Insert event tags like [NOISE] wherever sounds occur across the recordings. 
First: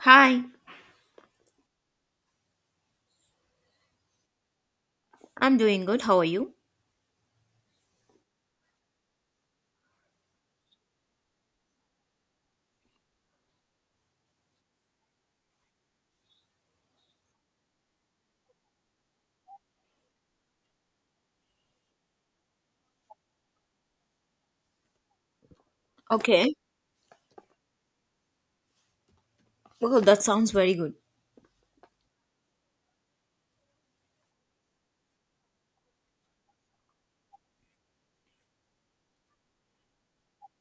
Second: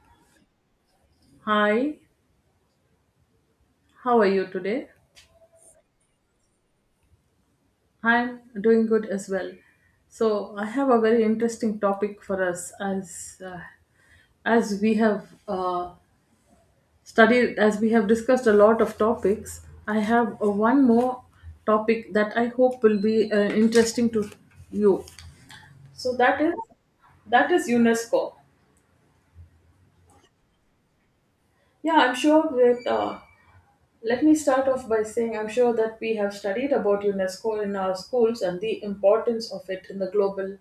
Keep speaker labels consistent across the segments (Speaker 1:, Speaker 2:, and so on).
Speaker 1: Hi,
Speaker 2: Hi, how are you today?
Speaker 1: I'm doing good. How are you?
Speaker 2: I'm doing good as well. So I have a very interesting topic for us as we have discussed a lot of topics. I have one more topic that I hope will be interesting to you. So that is
Speaker 1: Okay.
Speaker 2: UNESCO.
Speaker 1: Well, that sounds very good.
Speaker 2: Yeah, I'm sure that let me start off by saying I'm sure that we have studied about UNESCO in our schools and the importance of it in the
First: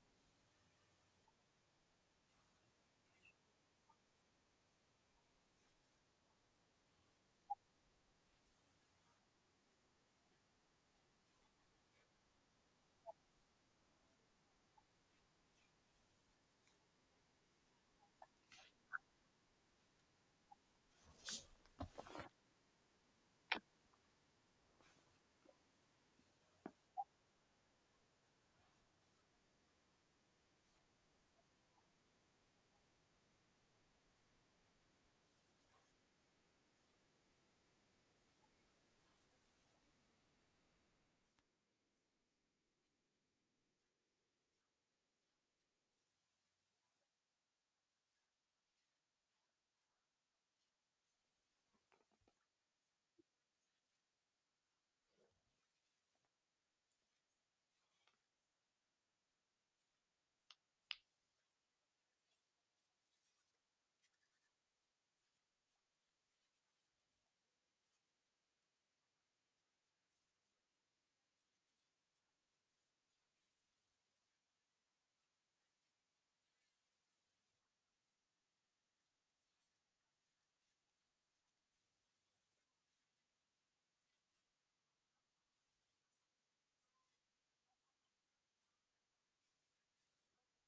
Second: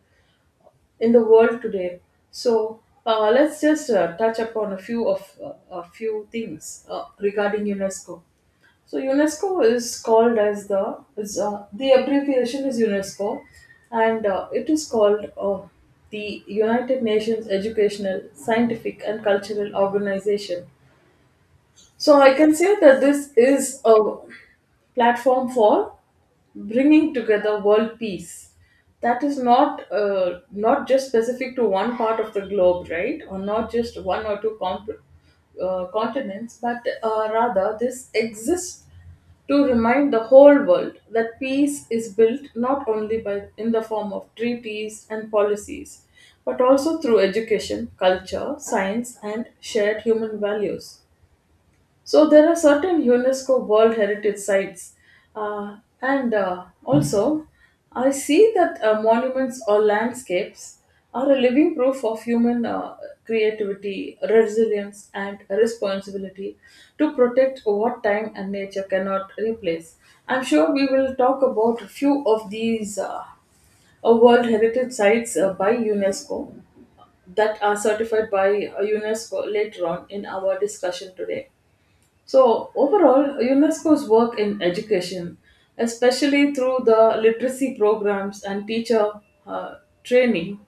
Speaker 2: in the world today. So let's just touch upon a few things regarding UNESCO. So UNESCO is called as the abbreviation is UNESCO, and it is called the United Nations Educational, Scientific, and Cultural Organization. So I can say that this is a platform for bringing together world peace. That is not just specific to one part of the globe, right, or not just one or two continents, but rather this exists to remind the whole world that peace is built not only by in the form of treaties and policies, but also through education, culture, science, and shared human values. So there are certain UNESCO World Heritage Sites, uh, and also I see that monuments or landscapes are a living proof of human creativity, resilience, and responsibility to protect what time and nature cannot replace. I'm sure we will talk about a few of these World Heritage Sites by UNESCO that are certified by UNESCO later on in our discussion today. So, overall, UNESCO's work in education, especially through the literacy programs and teacher uh, training,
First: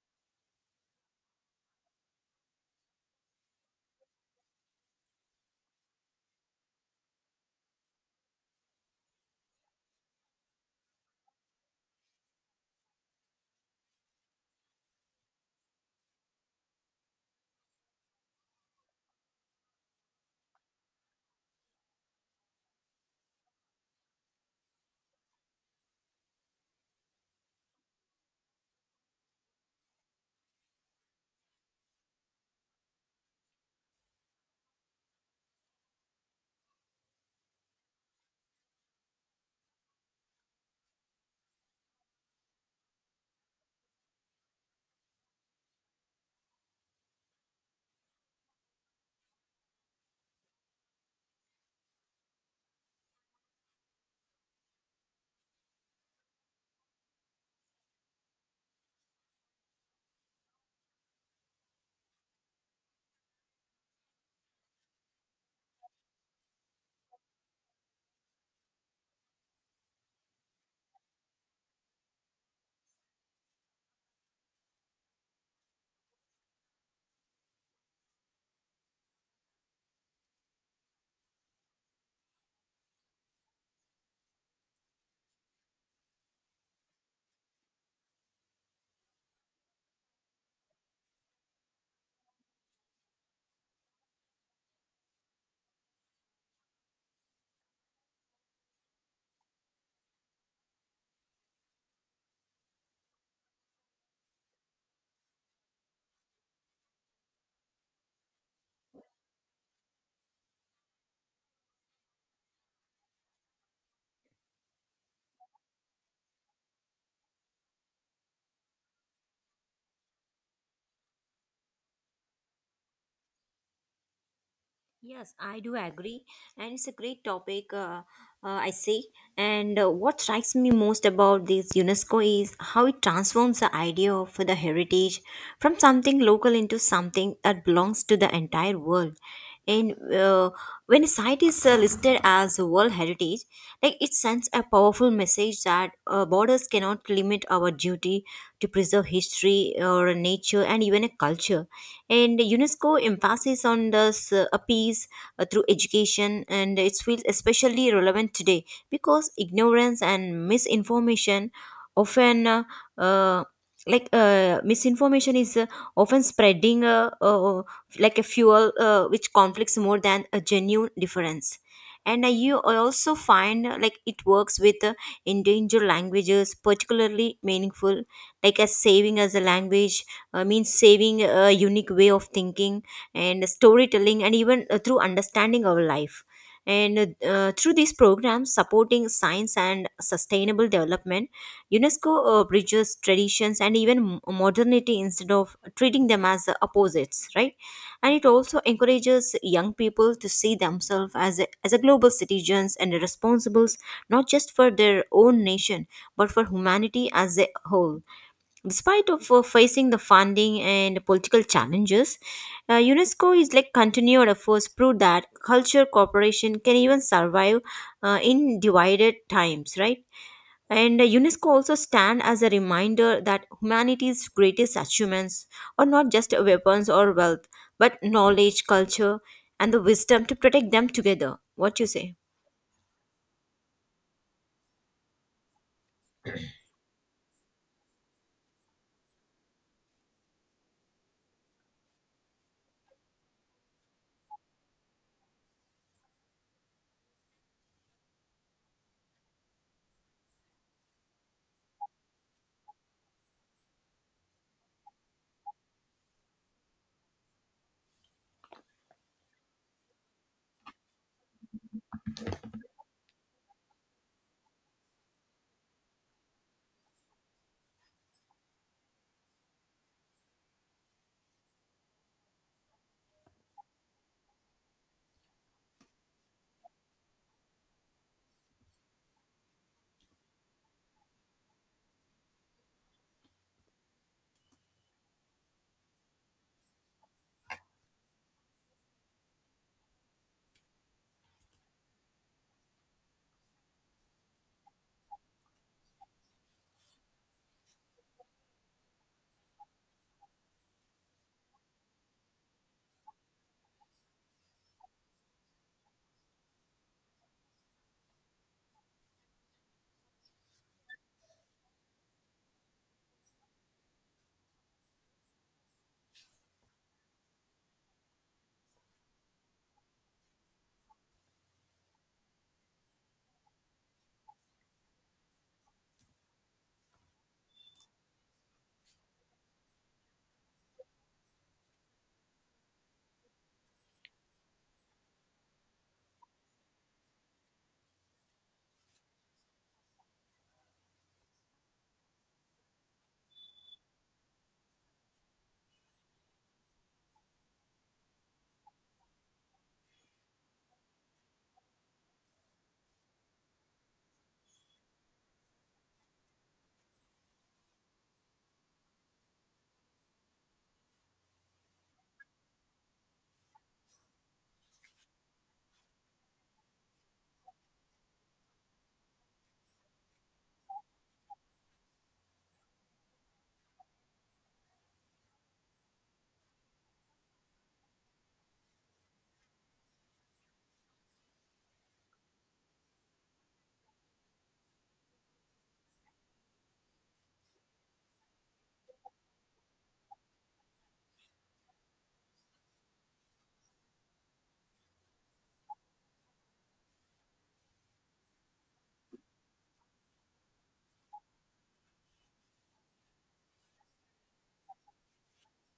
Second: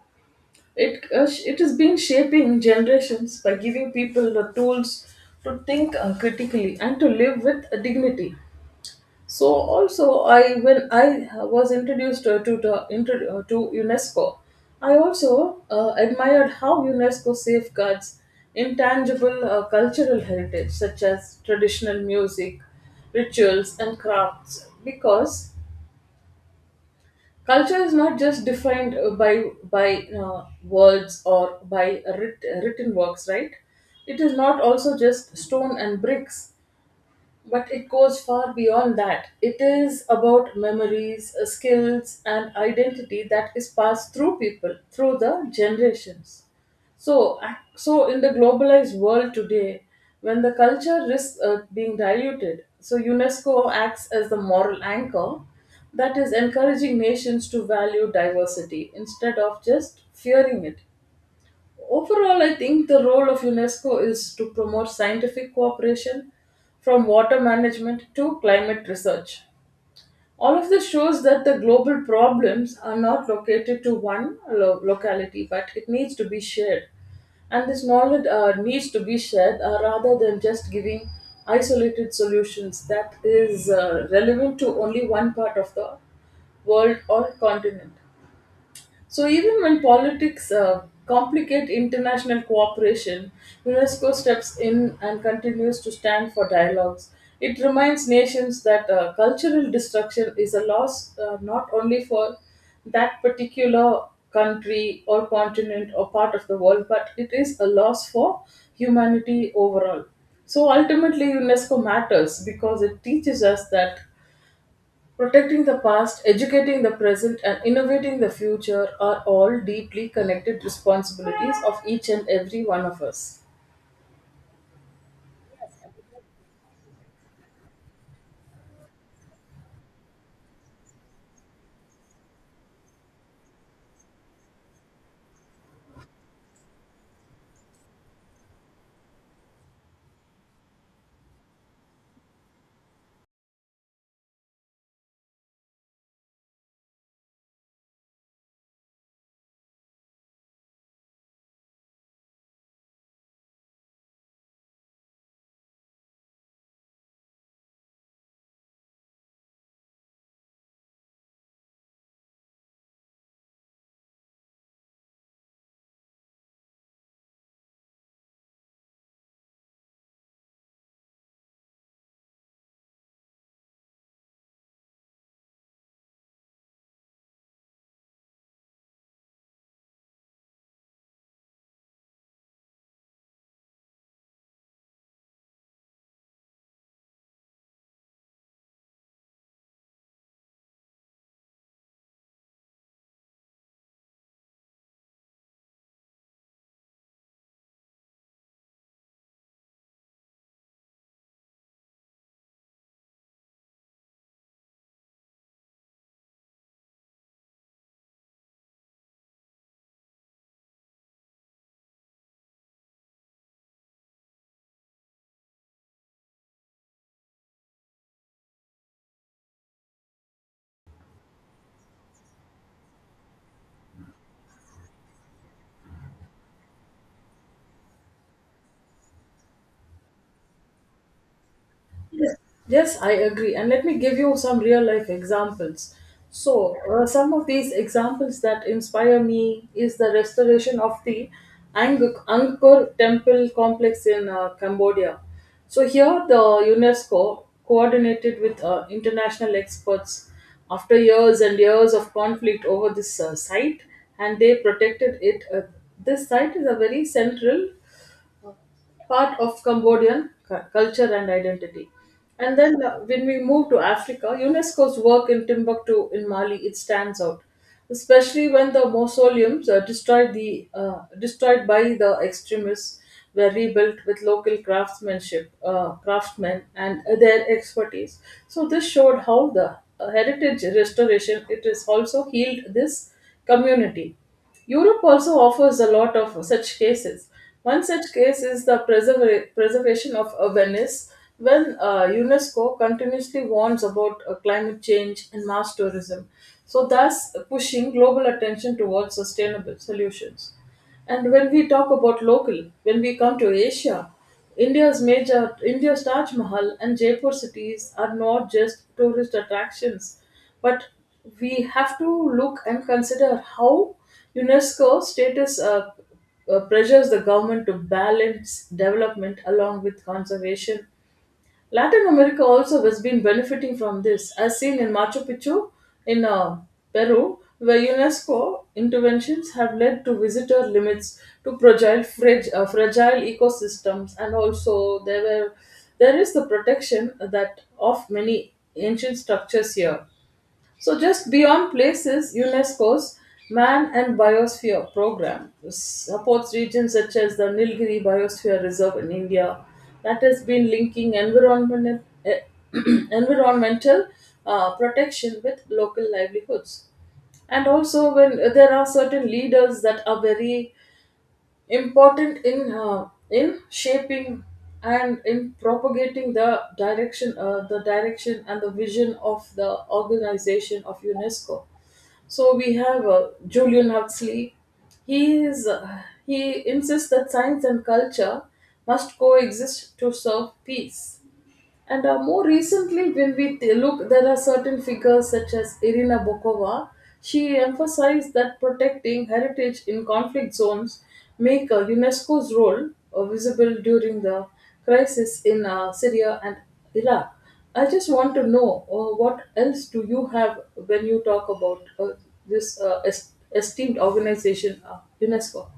Speaker 2: it has been shaping generations by giving people the tools to think critically and to live with dignity. So also, I when I was introduced to UNESCO, I also admired how UNESCO safeguards intangible cultural heritage such as traditional music, rituals, and crafts. Because culture is not just defined by words or by written works, right? It is not also just stone and bricks, but it goes far beyond that. It is about memories, skills, and identity that is passed through people, through the generations. So, in the globalized world today, when the culture risks being diluted, so UNESCO acts as the moral anchor that is encouraging nations to value diversity instead of just fearing it. Overall, I think the role of UNESCO is to promote scientific cooperation from water management to climate research. All of this shows that the global problems are not located to one locality, but it needs to be shared. And this knowledge needs to be shared rather than just giving isolated solutions that is relevant to only one part of the world or continent. So even when politics complicate international cooperation, UNESCO steps in and continues to stand for dialogues. It reminds nations that cultural destruction is a loss not only for that particular country or continent or part of the world, but it is a loss for humanity overall. So ultimately, UNESCO matters because it teaches us that protecting the past, educating the present, and innovating the future are all deeply connected responsibilities of each and every one of us.
Speaker 1: Yes, I do agree, and it's a great topic. I see, and what strikes me most about this UNESCO is how it transforms the idea of the heritage from something local into something that belongs to the entire world. And When a site is listed as a World Heritage, like, it sends a powerful message that borders cannot limit our duty to preserve history or nature and even a culture, and UNESCO emphasis on this appease through education, and it feels especially relevant today because ignorance and misinformation often uh, like misinformation is often spreading like a fuel which conflicts more than a genuine difference. And you I also find like it works with endangered languages, particularly meaningful, like, as saving as a language means saving a unique way of thinking and storytelling, and even through understanding our life. And Through these programs supporting science and sustainable development, UNESCO bridges traditions and even modernity instead of treating them as opposites, right? And it also encourages young people to see themselves as as a global citizens and responsibles, not just for their own nation but for humanity as a whole. Despite of facing the funding and political challenges, UNESCO is like continued efforts prove that culture cooperation can even survive in divided times, right? And UNESCO also stand as a reminder that humanity's greatest achievements are not just weapons or wealth, but knowledge, culture, and the wisdom to protect them together. What you say?
Speaker 2: Yes, yes, I agree. And let me give you some real life examples. So, some of these examples that inspire me is the restoration of the Angkor Temple complex in Cambodia. So, here the UNESCO coordinated with international experts after years and years of conflict over this site, and they protected it. This site is a very central part of Cambodian culture and identity. And then when we move to Africa, UNESCO's work in Timbuktu in Mali it stands out, especially when the mausoleums are destroyed, the destroyed by the extremists, were rebuilt with local craftsmanship, craftsmen and their expertise. So this showed how the heritage restoration it is also healed this community. Europe also offers a lot of such cases. One such case is the preservation of Venice, when UNESCO continuously warns about climate change and mass tourism, so thus pushing global attention towards sustainable solutions. And when we talk about local, when we come to Asia, India's Taj Mahal and Jaipur cities are not just tourist attractions, but we have to look and consider how UNESCO status pressures the government to balance development along with conservation. Latin America also has been benefiting from this, as seen in Machu Picchu in Peru, where UNESCO interventions have led to visitor limits to fragile ecosystems, and also there were there is the protection that of many ancient structures here. So just beyond places, UNESCO's Man and Biosphere program supports regions such as the Nilgiri Biosphere Reserve in India that has been linking [CLEARS THROAT] environmental protection with local livelihoods. And also when there are certain leaders that are very important in shaping and in propagating the direction and the vision of the organization of UNESCO. So we have Julian Huxley. He insists that science and culture must coexist to serve peace. And more recently, when we look, there are certain figures such as Irina Bokova. She emphasized that protecting heritage in conflict zones make UNESCO's role visible during the crisis in Syria and Iraq. I just want to know what else do you have when you talk about this esteemed organization, UNESCO?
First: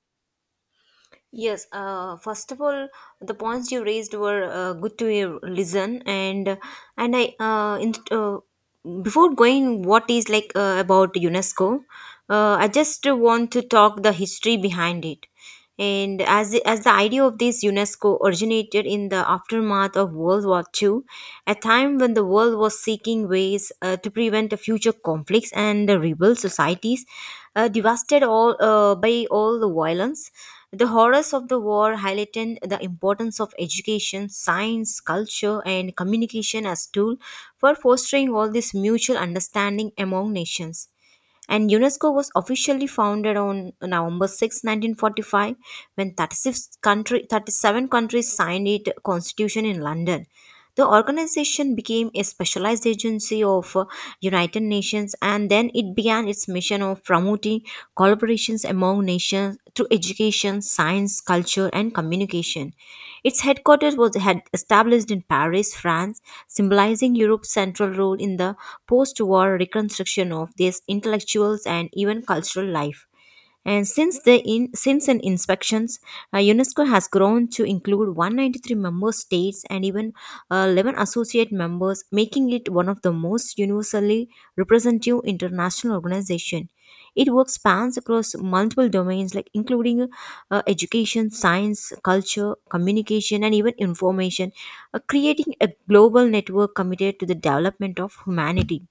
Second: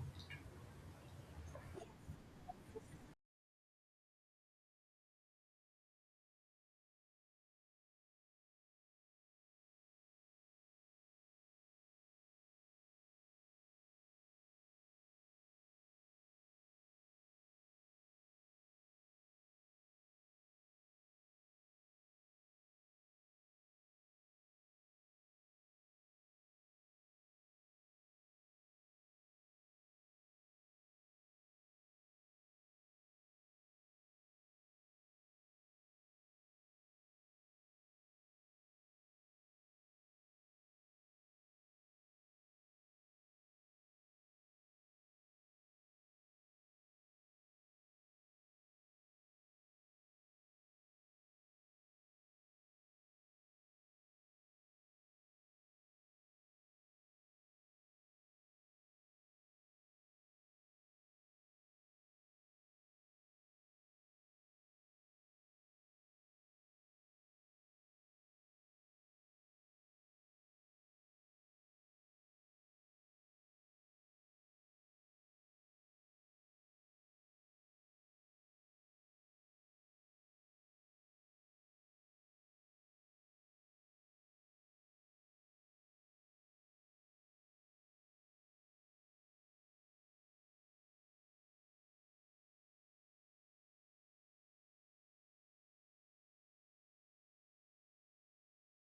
Speaker 1: Yes, first of all, the points you raised were good to listen, and and I uh, in, uh, before going, what is like about UNESCO? I just want to talk the history behind it, and as the idea of this UNESCO originated in the aftermath of World War Two, a time when the world was seeking ways to prevent the future conflicts and the rebel societies devastated all by all the violence. The horrors of the war highlighted the importance of education, science, culture, and communication as tool for fostering all this mutual understanding among nations, and UNESCO was officially founded on November 6, 1945, when 37 countries signed its constitution in London. The organization became a specialized agency of United Nations, and then it began its mission of promoting collaborations among nations through education, science, culture, and communication. Its headquarters was had established in Paris, France, symbolizing Europe's central role in the post-war reconstruction of their intellectuals and even cultural life. And since an inspections, UNESCO has grown to include 193-member states and even 11 associate members, making it one of the most universally representative international organization. It works spans across multiple domains, like including education, science, culture, communication, and even information, creating a global network committed to the development of humanity.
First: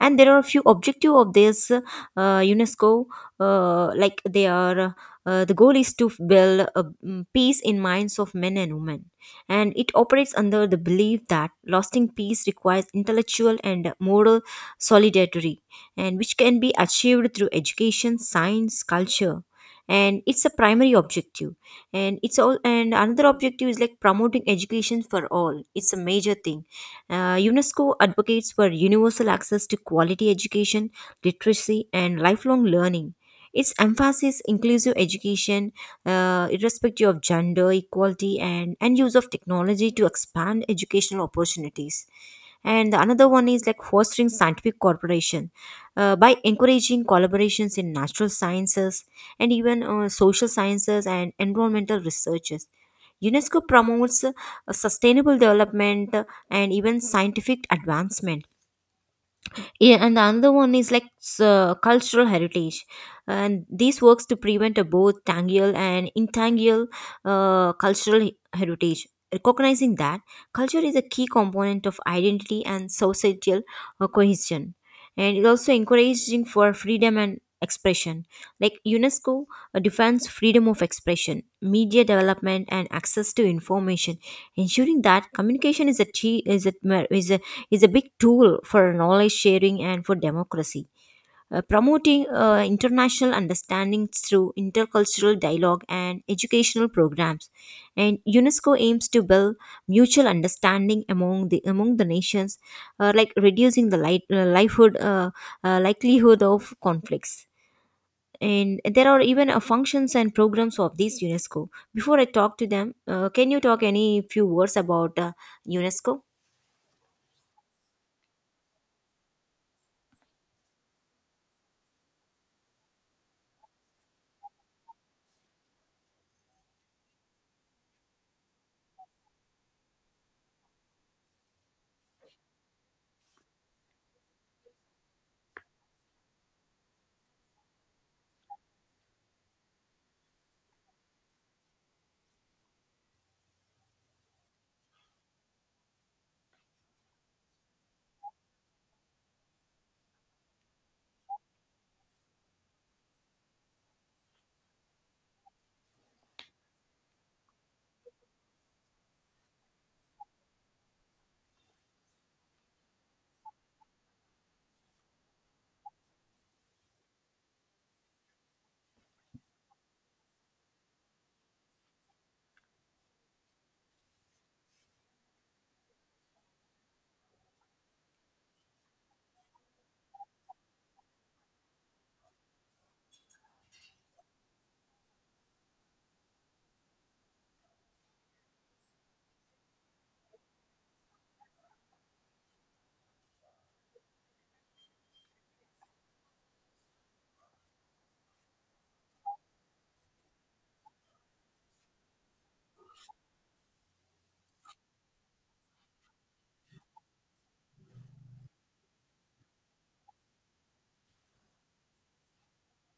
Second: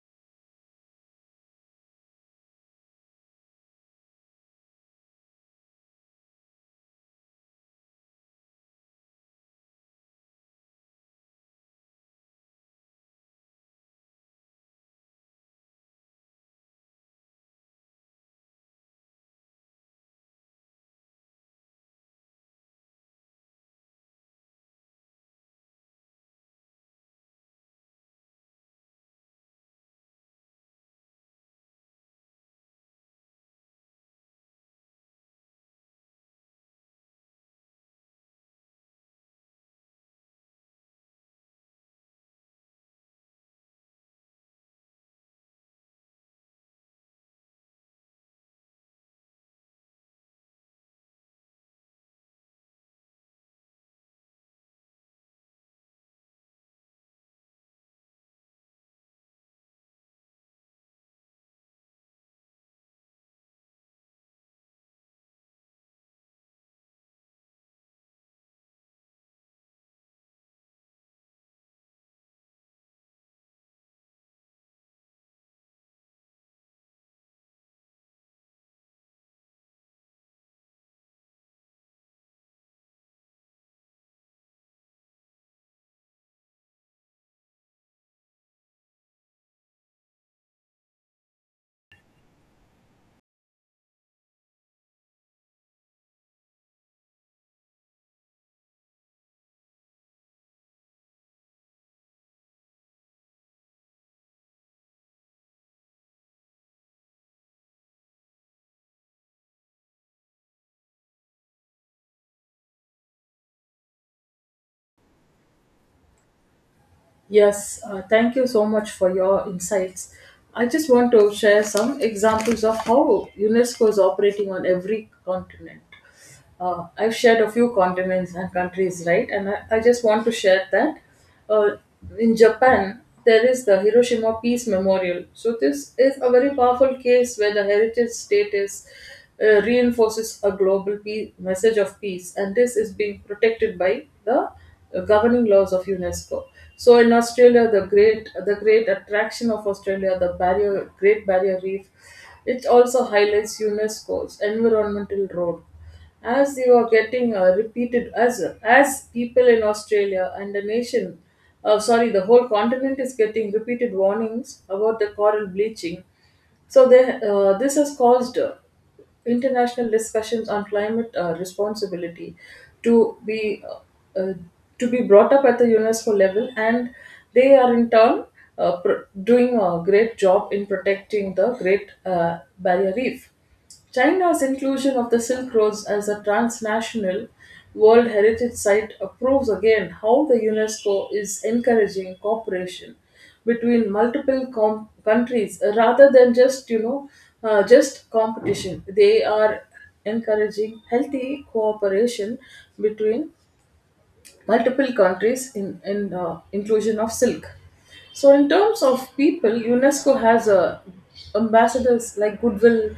Speaker 1: And there are a few objective of this unesco, uh, like they are the goal is to build a peace in minds of men and women, and it operates under the belief that lasting peace requires intellectual and moral solidarity, and which can be achieved through education, science, culture, and it's a primary objective. And it's all, and another objective is like promoting education for all. It's a major thing. UNESCO advocates for universal access to quality education, literacy, and lifelong learning. Its emphasis inclusive education, irrespective of gender, equality, and use of technology to expand educational opportunities. And the another one is like fostering scientific cooperation by encouraging collaborations in natural sciences and even social sciences and environmental researches. UNESCO promotes sustainable development, and even scientific advancement. Yeah, and the another one is like cultural heritage, and this works to prevent a both tangible and intangible cultural heritage. Recognizing that culture is a key component of identity and societal cohesion, and it also encouraging for freedom and expression. Like UNESCO defines freedom of expression, media development, and access to information, ensuring that communication is a chi- is a, is a is a big tool for knowledge sharing and for democracy. Promoting international understanding through intercultural dialogue and educational programs, and unesco aims to build mutual understanding among the nations, like reducing the light, livelihood likelihood of conflicts. And there are even functions and programs of this unesco. Before I talk to them, can you talk any few words about unesco?
Speaker 2: Yes, thank you so much for your insights. I just want to share some examples of how UNESCO is operating on every continent. I've shared a few continents and countries, right? And I just want to share that uh, in Japan, there is the Hiroshima Peace Memorial. So, this is a very powerful case where the heritage status reinforces a global peace, message of peace, and this is being protected by the governing laws of UNESCO. So, in Australia, the great attraction of Australia, the barrier Great Barrier Reef, it also highlights UNESCO's environmental role as they were getting repeated as people in Australia and the nation, sorry the whole continent is getting repeated warnings about the coral bleaching. So this has caused international discussions on climate responsibility to be uh, uh, to be brought up at the UNESCO level, and they are in turn doing a great job in protecting the Great Barrier Reef. China's inclusion of the Silk Roads as a transnational World Heritage Site proves again how the UNESCO is encouraging cooperation between multiple countries, rather than just you know just competition. They are encouraging healthy cooperation between multiple countries in inclusion of silk. So in terms of people, UNESCO has a ambassadors like goodwill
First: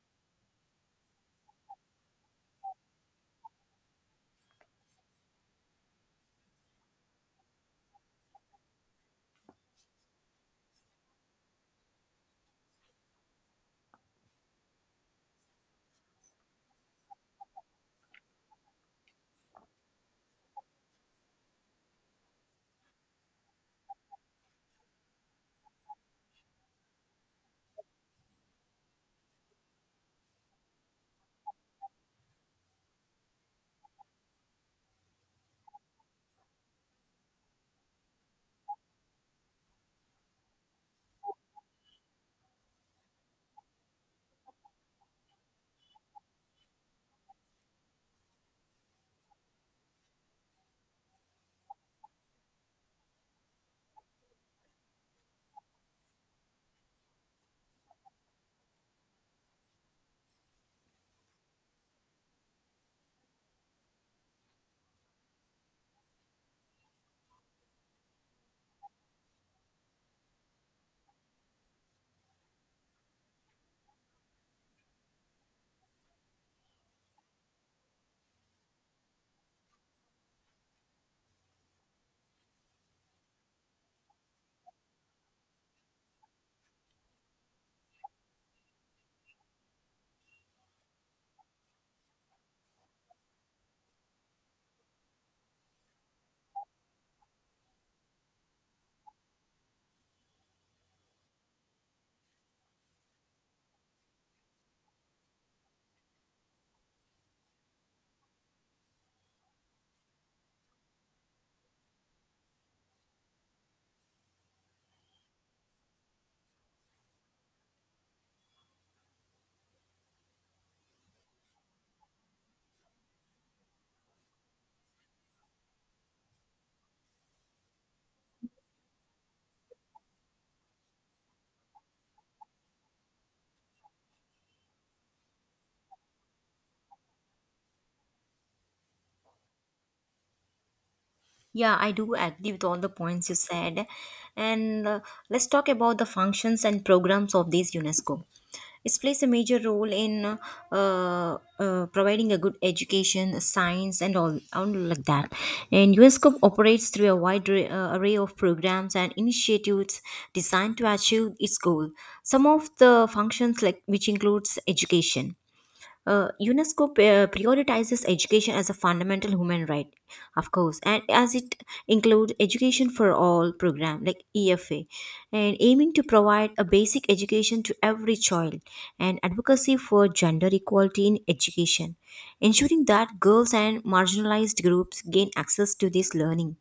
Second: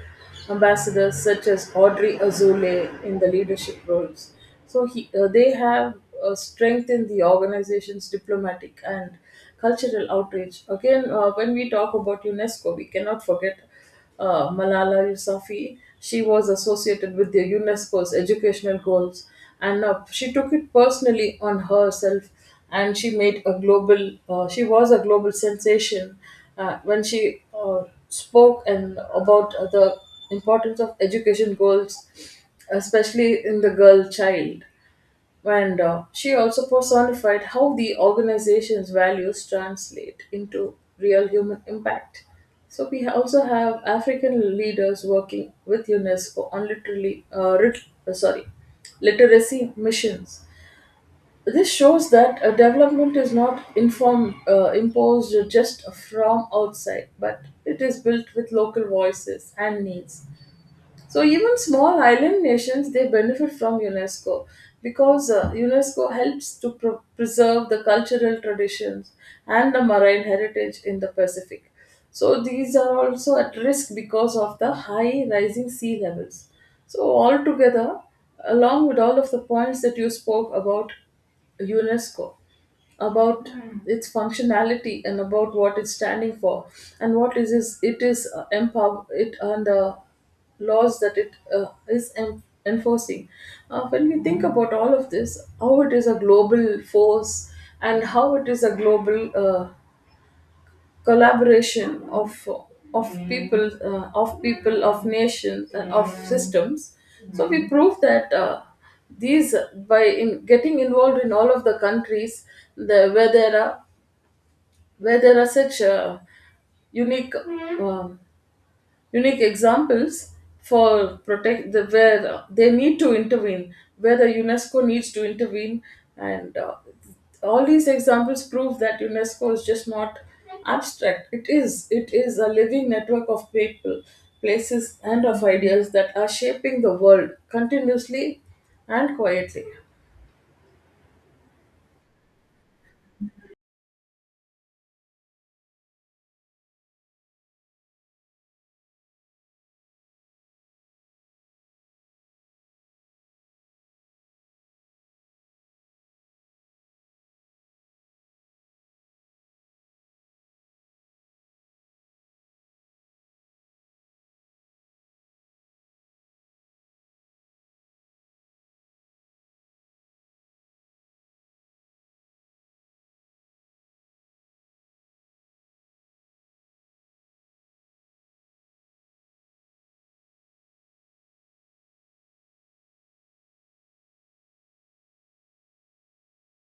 Speaker 2: ambassadors such as Audrey Azoulay in the leadership roles. So they have strengthened the organization's diplomatic and cultural outreach. Again, when we talk about UNESCO, we cannot forget Malala Yousafzai. She was associated with the UNESCO's educational goals, and she took it personally on herself. And she made a global. She was a global sensation when she spoke and about the importance of education goals, especially in the girl child. And she also personified how the organization's values translate into real human impact. So we also have African leaders working with UNESCO on uh, sorry, literacy missions. This shows that development is not informed, imposed just from outside, but it is built with local voices and needs. So even small island nations they benefit from UNESCO because UNESCO helps to preserve the cultural traditions and the marine heritage in the Pacific. So these are also at risk because of the high rising sea levels. So altogether, along with all of the points that you spoke about UNESCO, about its functionality and about what it's standing for and what is it is empower it and the laws that it is enforcing. When we think about all of this, how it is a global force and how it is a global collaboration of people, of people, of nations, and of systems, so we prove that these by in getting involved in all of the countries the, where there are where there are such unique um unique examples for protect the where they need to intervene, where the UNESCO needs to intervene. And All these examples prove that UNESCO is just not abstract. It is a living network of people, places, and of ideas that are shaping the world continuously and quietly.
Speaker 1: Yeah, I do agree with all the points you said. And let's talk about the functions and programs of these UNESCO. It plays a major role in providing a good education, science, and all like that. And UNESCO operates through a wide array of programs and initiatives designed to achieve its goal. Some of the functions, like which includes education. UNESCO prioritizes education as a fundamental human right, of course, and as it includes education for all program like EFA, and aiming to provide a basic education to every child, and advocacy for gender equality in education, ensuring that girls and marginalized groups gain access to this learning,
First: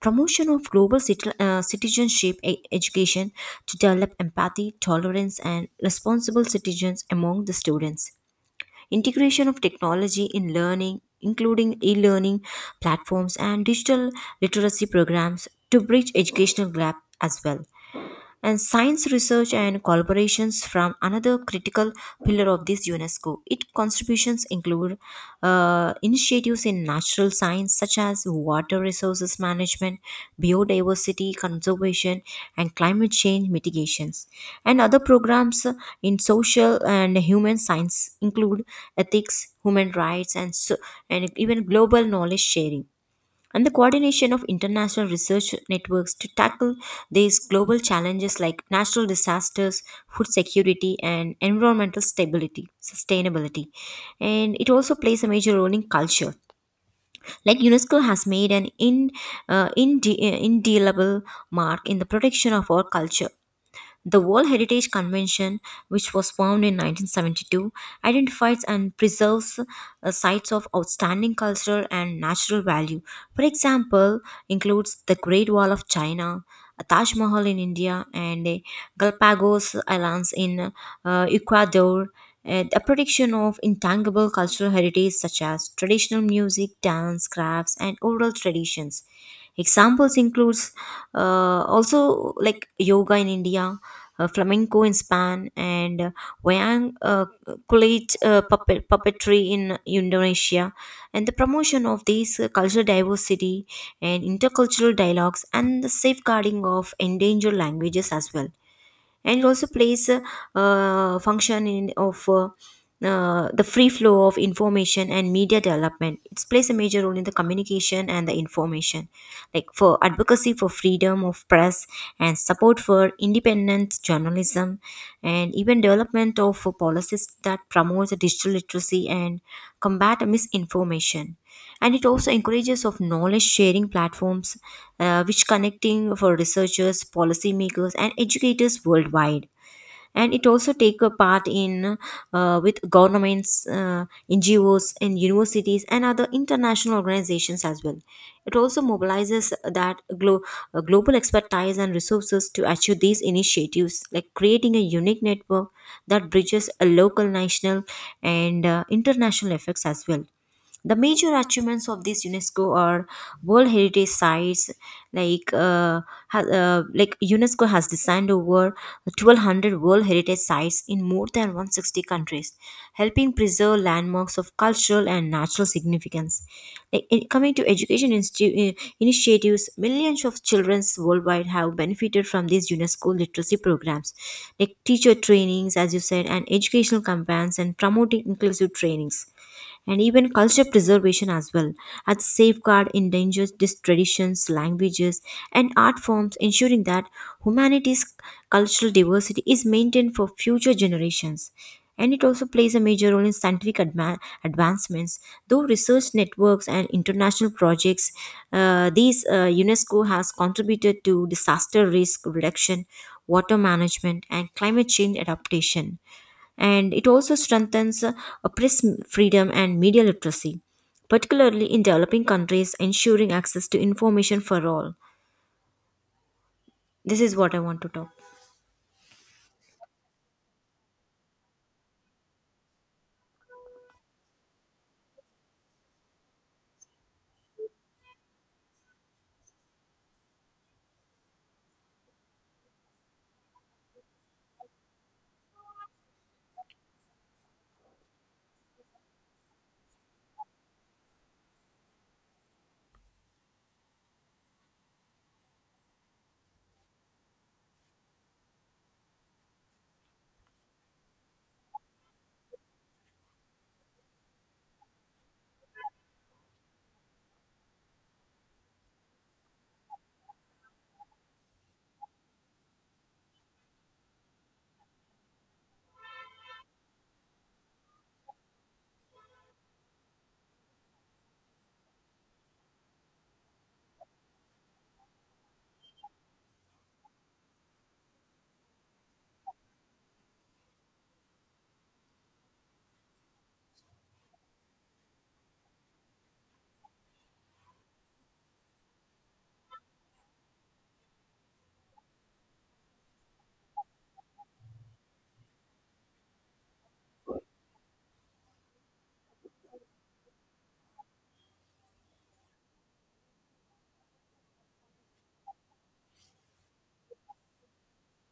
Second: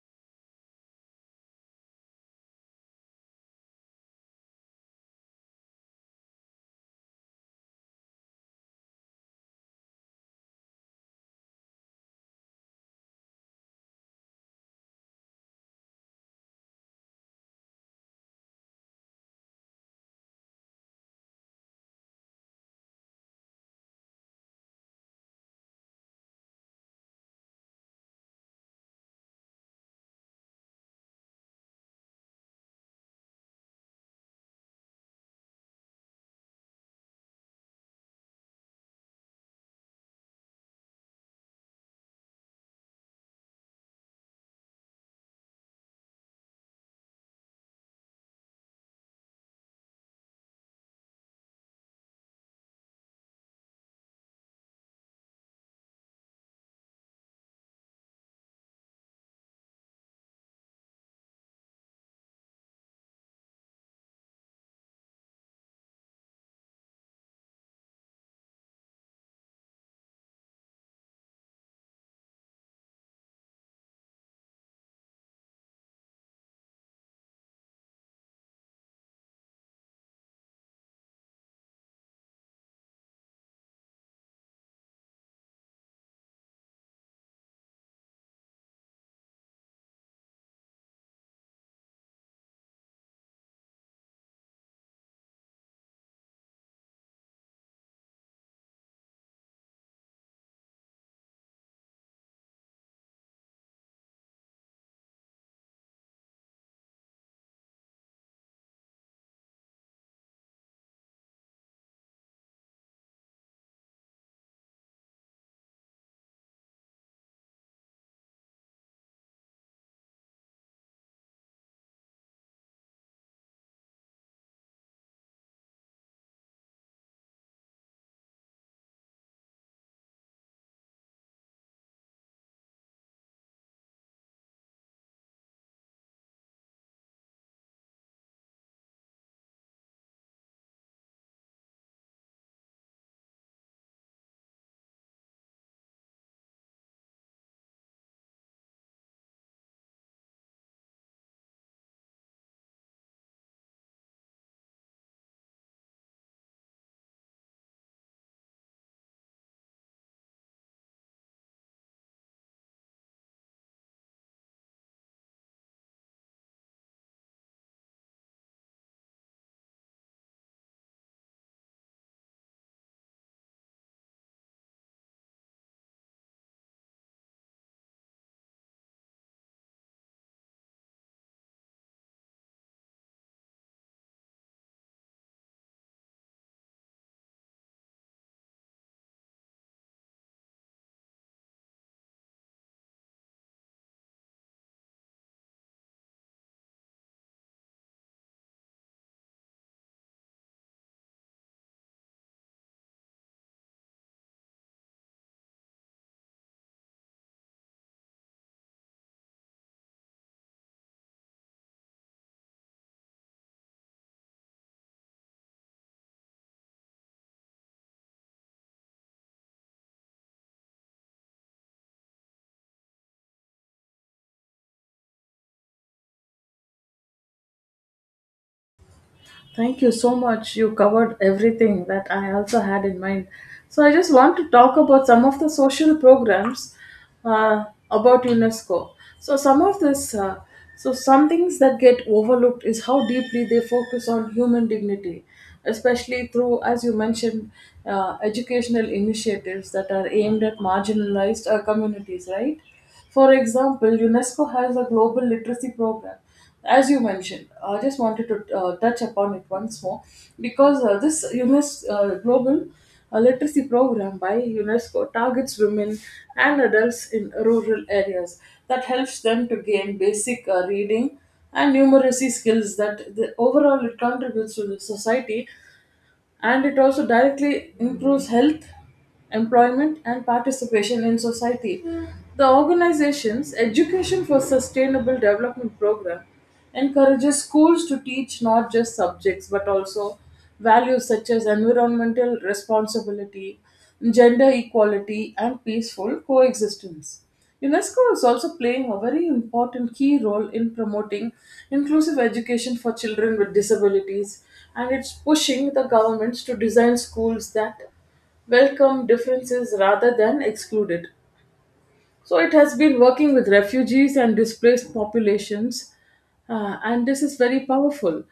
Speaker 1: promotion of global citizenship education to develop empathy, tolerance, and responsible citizens among the students, integration of technology in learning, including e learning platforms and digital literacy programs to bridge educational gap as well. And science research and collaborations from another critical pillar of this UNESCO. Its contributions include initiatives in natural science such as water resources management, biodiversity conservation, and climate change mitigations, and other programs in social and human science include ethics, human rights, and so, and even global knowledge sharing and the coordination of international research networks to tackle these global challenges like natural disasters, food security, and environmental stability, sustainability. And it also plays a major role in culture. Like UNESCO has made an indelible mark in the protection of our culture. The World Heritage Convention, which was formed in 1972, identifies and preserves sites of outstanding cultural and natural value. For example, includes the Great Wall of China, a Taj Mahal in India, and a Galapagos Islands in Ecuador. The protection of intangible cultural heritage such as traditional music, dance, crafts, and oral traditions. Examples includes also like yoga in India, flamenco in Spain, and wayang college puppetry in Indonesia, and the promotion of these cultural diversity and intercultural dialogues, and the safeguarding of endangered languages as well. And it also plays a function in of the free flow of information and media development. It plays a major role in the communication and the information, like, for advocacy for freedom of press and support for independent journalism, and even development of policies that promotes digital literacy and combat misinformation. And it also encourages of knowledge sharing platforms which connecting for researchers, policymakers, and educators worldwide. And it also take a part in with governments, ngos, and universities, and other international organizations as well. It also mobilizes that global expertise and resources to achieve these initiatives, like creating a unique network that bridges a local, national, and international effects as well. The major achievements of this UNESCO are World Heritage Sites, like like UNESCO has designed over 1,200 World Heritage Sites in more than 160 countries, helping preserve landmarks of cultural and natural significance. Like, in- coming to education initiatives, millions of children worldwide have benefited from these UNESCO literacy programs, like teacher trainings, as you said, and educational campaigns and promoting inclusive trainings, and even culture preservation as well, as safeguard endangered these traditions, languages, and art forms, ensuring that humanity's cultural diversity is maintained for future generations. And it also plays a major role in scientific advancements. Though research networks and international projects, these UNESCO has contributed to disaster risk reduction, water management, and climate change adaptation. And it also strengthens press freedom and media literacy, particularly in developing countries, ensuring access to information for all. This is what I want to talk.
Speaker 2: Thank you so much. You covered everything that I also had in mind. So I just want to talk about some of the social programs uh, about UNESCO. So some of this, uh, so some things that get overlooked is how deeply they focus on human dignity, especially through, as you mentioned, educational initiatives that are aimed at marginalized communities, right? For example, UNESCO has a global literacy program. As you mentioned, I just wanted to touch upon it once more because this UNESCO global literacy program by UNESCO targets women and adults in rural areas that helps them to gain basic reading and numeracy skills that overall it contributes to the society, and it also directly improves health, employment, and participation in society. The organization's Education for Sustainable Development program encourages schools to teach not just subjects but also values such as environmental responsibility, gender equality, and peaceful coexistence. UNESCO is also playing a very important key role in promoting inclusive education for children with disabilities, and it's pushing the governments to design schools that welcome differences rather than excluded. So, it has been working with refugees and displaced populations, and this is very powerful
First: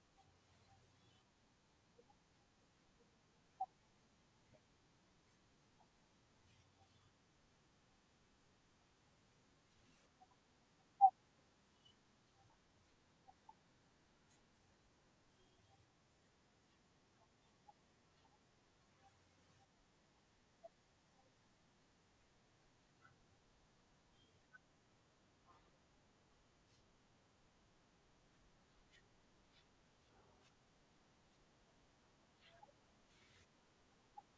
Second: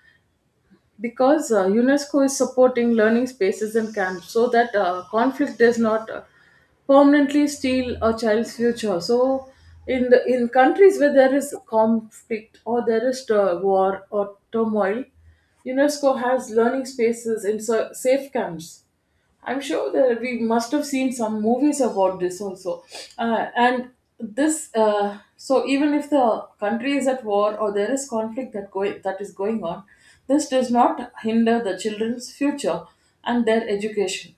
Speaker 2: because UNESCO is supporting learning spaces and camps so that conflict does not permanently steal a child's future. So, in the in countries where there is conflict or there is war or turmoil, UNESCO has learning spaces in safe camps. I'm sure that we must have seen some movies about this also. And this, so even if the country is at war or there is conflict that is going on, this does not hinder the children's future and their education.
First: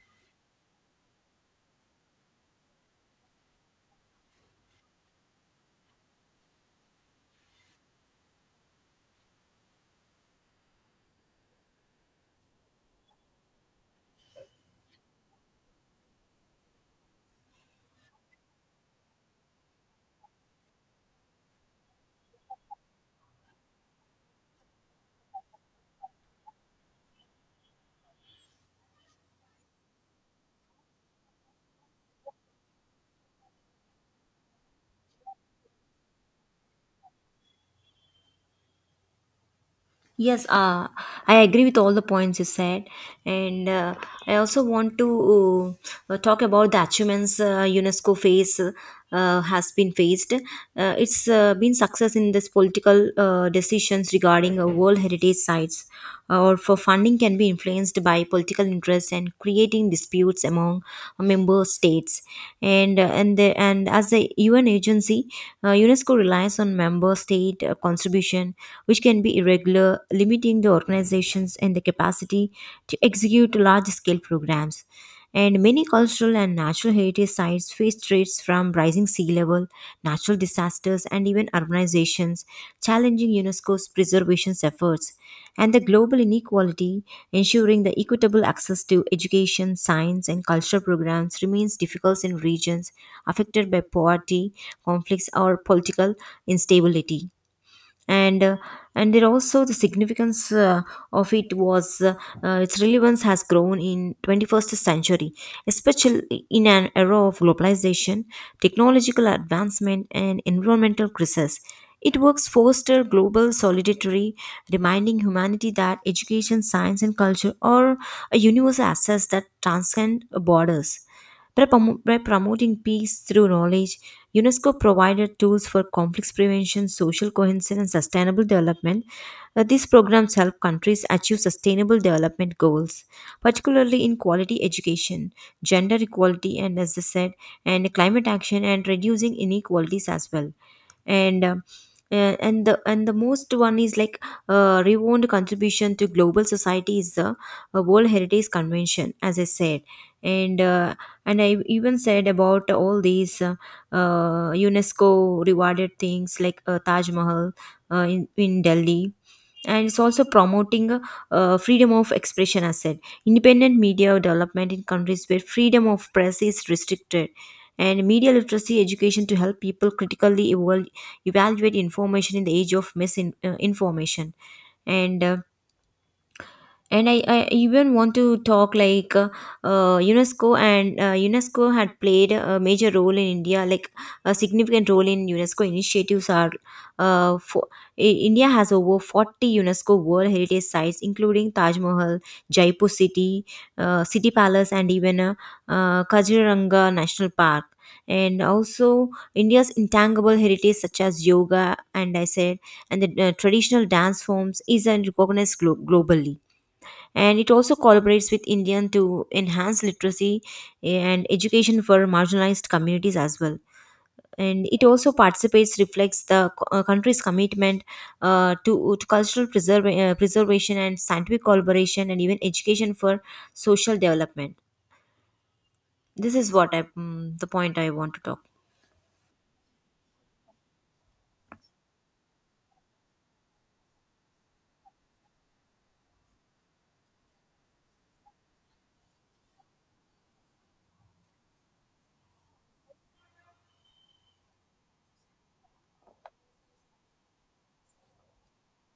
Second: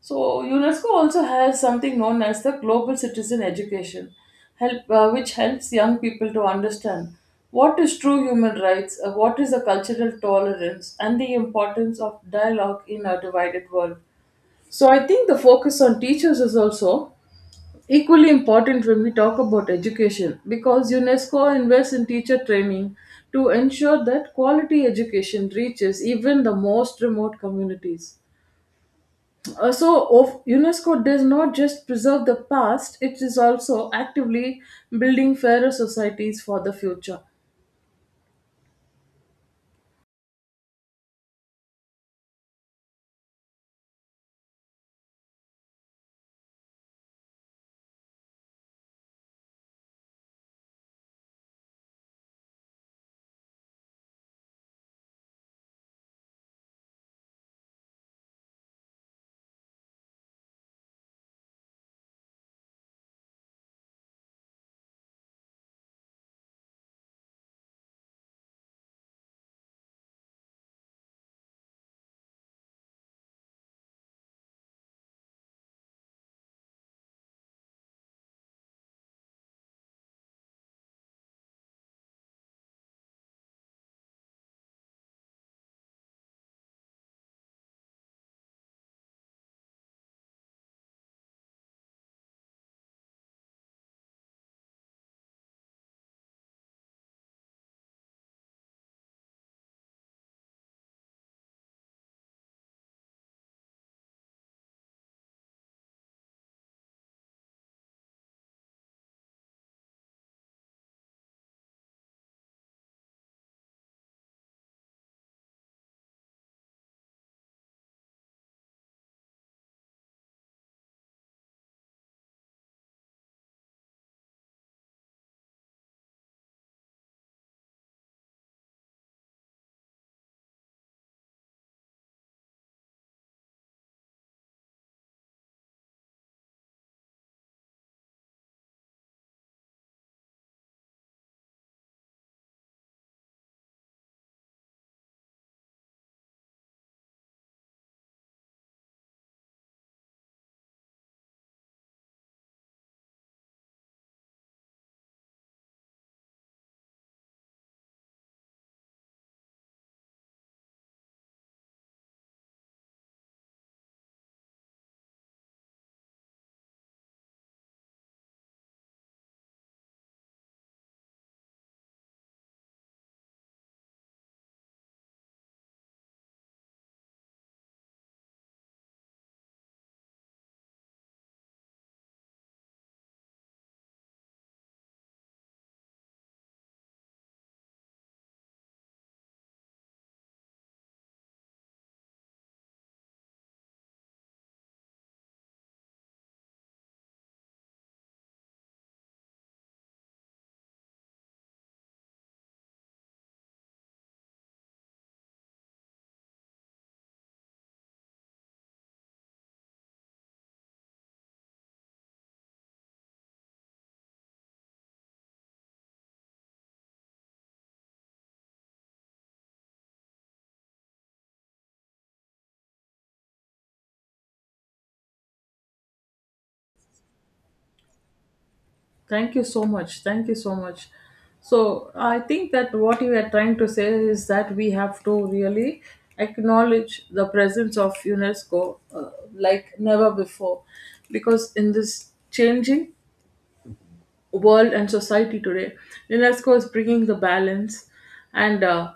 Speaker 2: So UNESCO also has something known as the Global Citizen Education, help which helps young people to understand what is true human rights, what is the cultural tolerance, and the importance of dialogue in a divided world. So I think the focus on teachers is also equally important when we talk about education because UNESCO invests in teacher training to ensure that quality education reaches even the most remote communities. Uh, so UNESCO does not just preserve the past, it is also actively building fairer societies for the future.
Speaker 1: Yes, I agree with all the points you said, and I also want to talk about the achievements UNESCO face has been faced. It's been success in this political decisions regarding World Heritage sites, or for funding can be influenced by political interests and creating disputes among member states. And as a UN agency, UNESCO relies on member state contribution which can be irregular, limiting the organizations and the capacity to execute large scale programs. And many cultural and natural heritage sites face threats from rising sea level, natural disasters, and even urbanizations, challenging UNESCO's preservation efforts. And the global inequality, ensuring the equitable access to education, science, and cultural programs remains difficult in regions affected by poverty, conflicts, or political instability. And uh, and there also the significance of it was its relevance has grown in 21st century, especially in an era of globalization, technological advancement, and environmental crisis. It works foster global solidarity, reminding humanity that education, science, and culture are a universal assets that transcend borders. By promoting peace through knowledge, UNESCO provided tools for conflicts prevention, social cohesion, and sustainable development. These programs help countries achieve sustainable development goals, particularly in quality education, gender equality, and as I said, and climate action and reducing inequalities as well. And And the most one is like renowned contribution to global society is the World Heritage Convention, as I said, and uh, and I even said about all these UNESCO rewarded things like Taj Mahal in Delhi, and it's also promoting freedom of expression. As said, independent media development in countries where freedom of press is restricted. And media literacy education to help people critically evaluate information in the age of misinformation. And uh, and I, I even want to talk like UNESCO had played a major role in India, like a significant role in UNESCO initiatives are uh, for I- India has over 40 UNESCO World Heritage Sites, including Taj Mahal, Jaipur City, City Palace, and even Kaziranga National Park. And also India's intangible heritage, such as yoga, and I said, and the traditional dance forms, is recognized globally. And it also collaborates with Indian to enhance literacy and education for marginalized communities as well. And it also participates, reflects the country's commitment to cultural preserve preservation and scientific collaboration and even education for social development. This is what I, the point I want to talk.
Speaker 2: Thank you so much. Thank you so much. So, I think that what you are trying to say is that we have to really acknowledge the presence of UNESCO like never before. Because in this changing world and society today, UNESCO is bringing the balance and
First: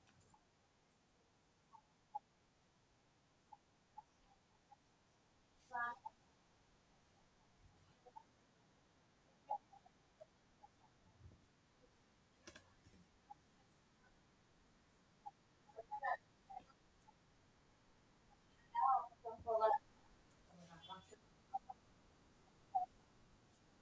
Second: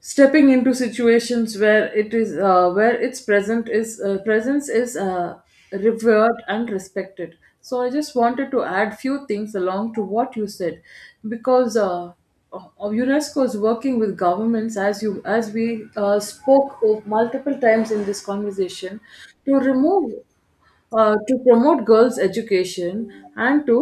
Speaker 2: stepping into situations where it is where its present is presence is revered and respected. So I just wanted to add few things along to what you said because UNESCO is working with governments, as we spoke of multiple times in this conversation, to remove to promote girls education and to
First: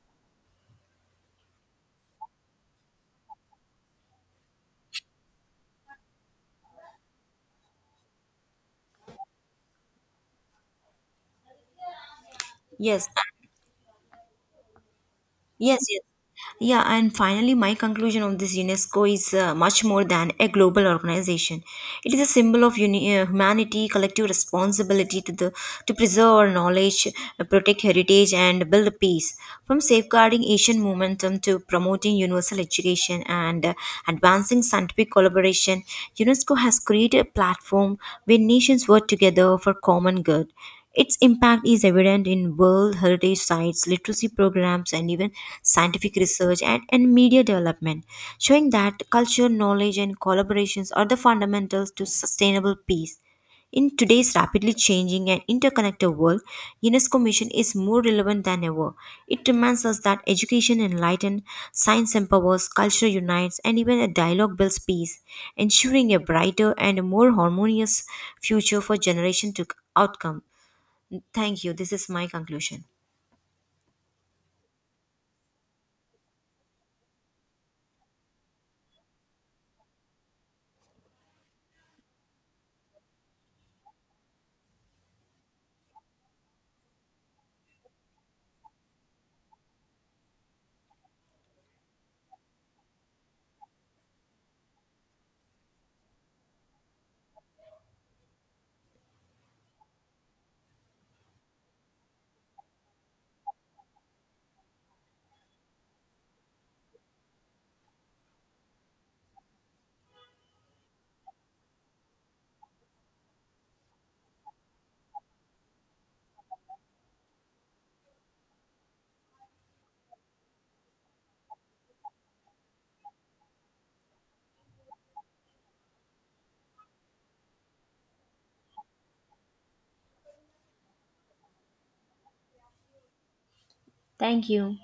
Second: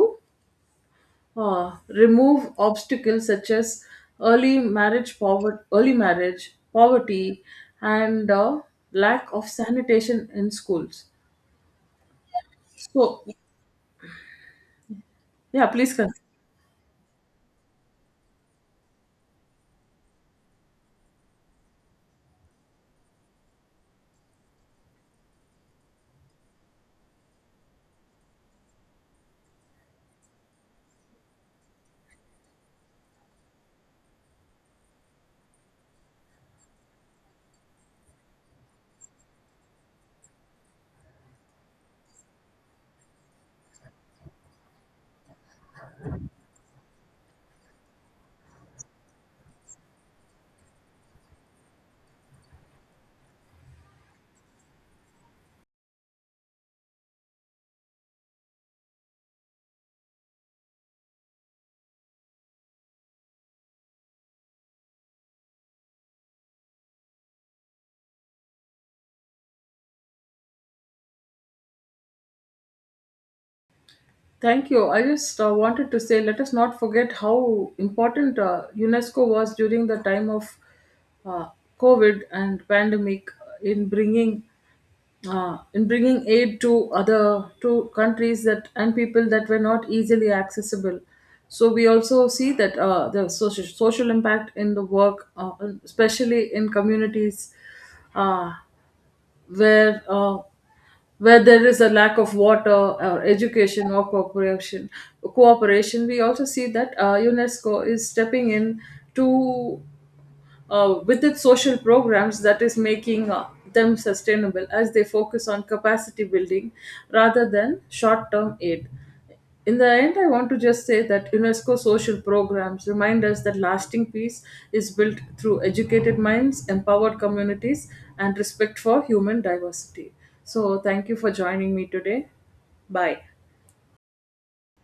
Speaker 2: remove obstacles such as early marriage poverty, and lack of sanitation in schools.
Speaker 1: Yes,
Speaker 2: So, yeah,
Speaker 1: Yes,
Speaker 2: please
Speaker 1: yes.
Speaker 2: continue.
Speaker 1: Yeah, and finally, my conclusion of this UNESCO is much more than a global organization. It is a symbol of humanity, collective responsibility to the to preserve our knowledge, protect heritage, and build peace. From safeguarding Asian momentum to promoting universal education and advancing scientific collaboration, UNESCO has created a platform where nations work together for common good. Its impact is evident in World Heritage Sites, literacy programs, and even scientific research and media development, showing that culture, knowledge, and collaborations are the fundamentals to sustainable peace. In today's rapidly changing and interconnected world, UNESCO mission is more relevant than ever. It reminds us that education enlightens, science empowers, culture unites, and even a dialogue builds peace, ensuring a brighter and more harmonious future for generation to outcome. Thank you. This is my conclusion.
Speaker 2: Thank you. I just wanted to say, let us not forget how important UNESCO was during the time of uh, COVID and pandemic in bringing in bringing aid to other to countries that and people that were not easily accessible. So we also see that the social impact in the work, especially in communities uh, where uh, where there is a lack of water or education or cooperation. We also see that UNESCO is stepping in to with its social programs that is making them sustainable as they focus on capacity building rather than short term aid. In the end, I want to just say that UNESCO social programs remind us that lasting peace is built through educated minds, empowered communities, and respect for human diversity. So, thank you for joining me today. Bye.
Speaker 1: Thank you.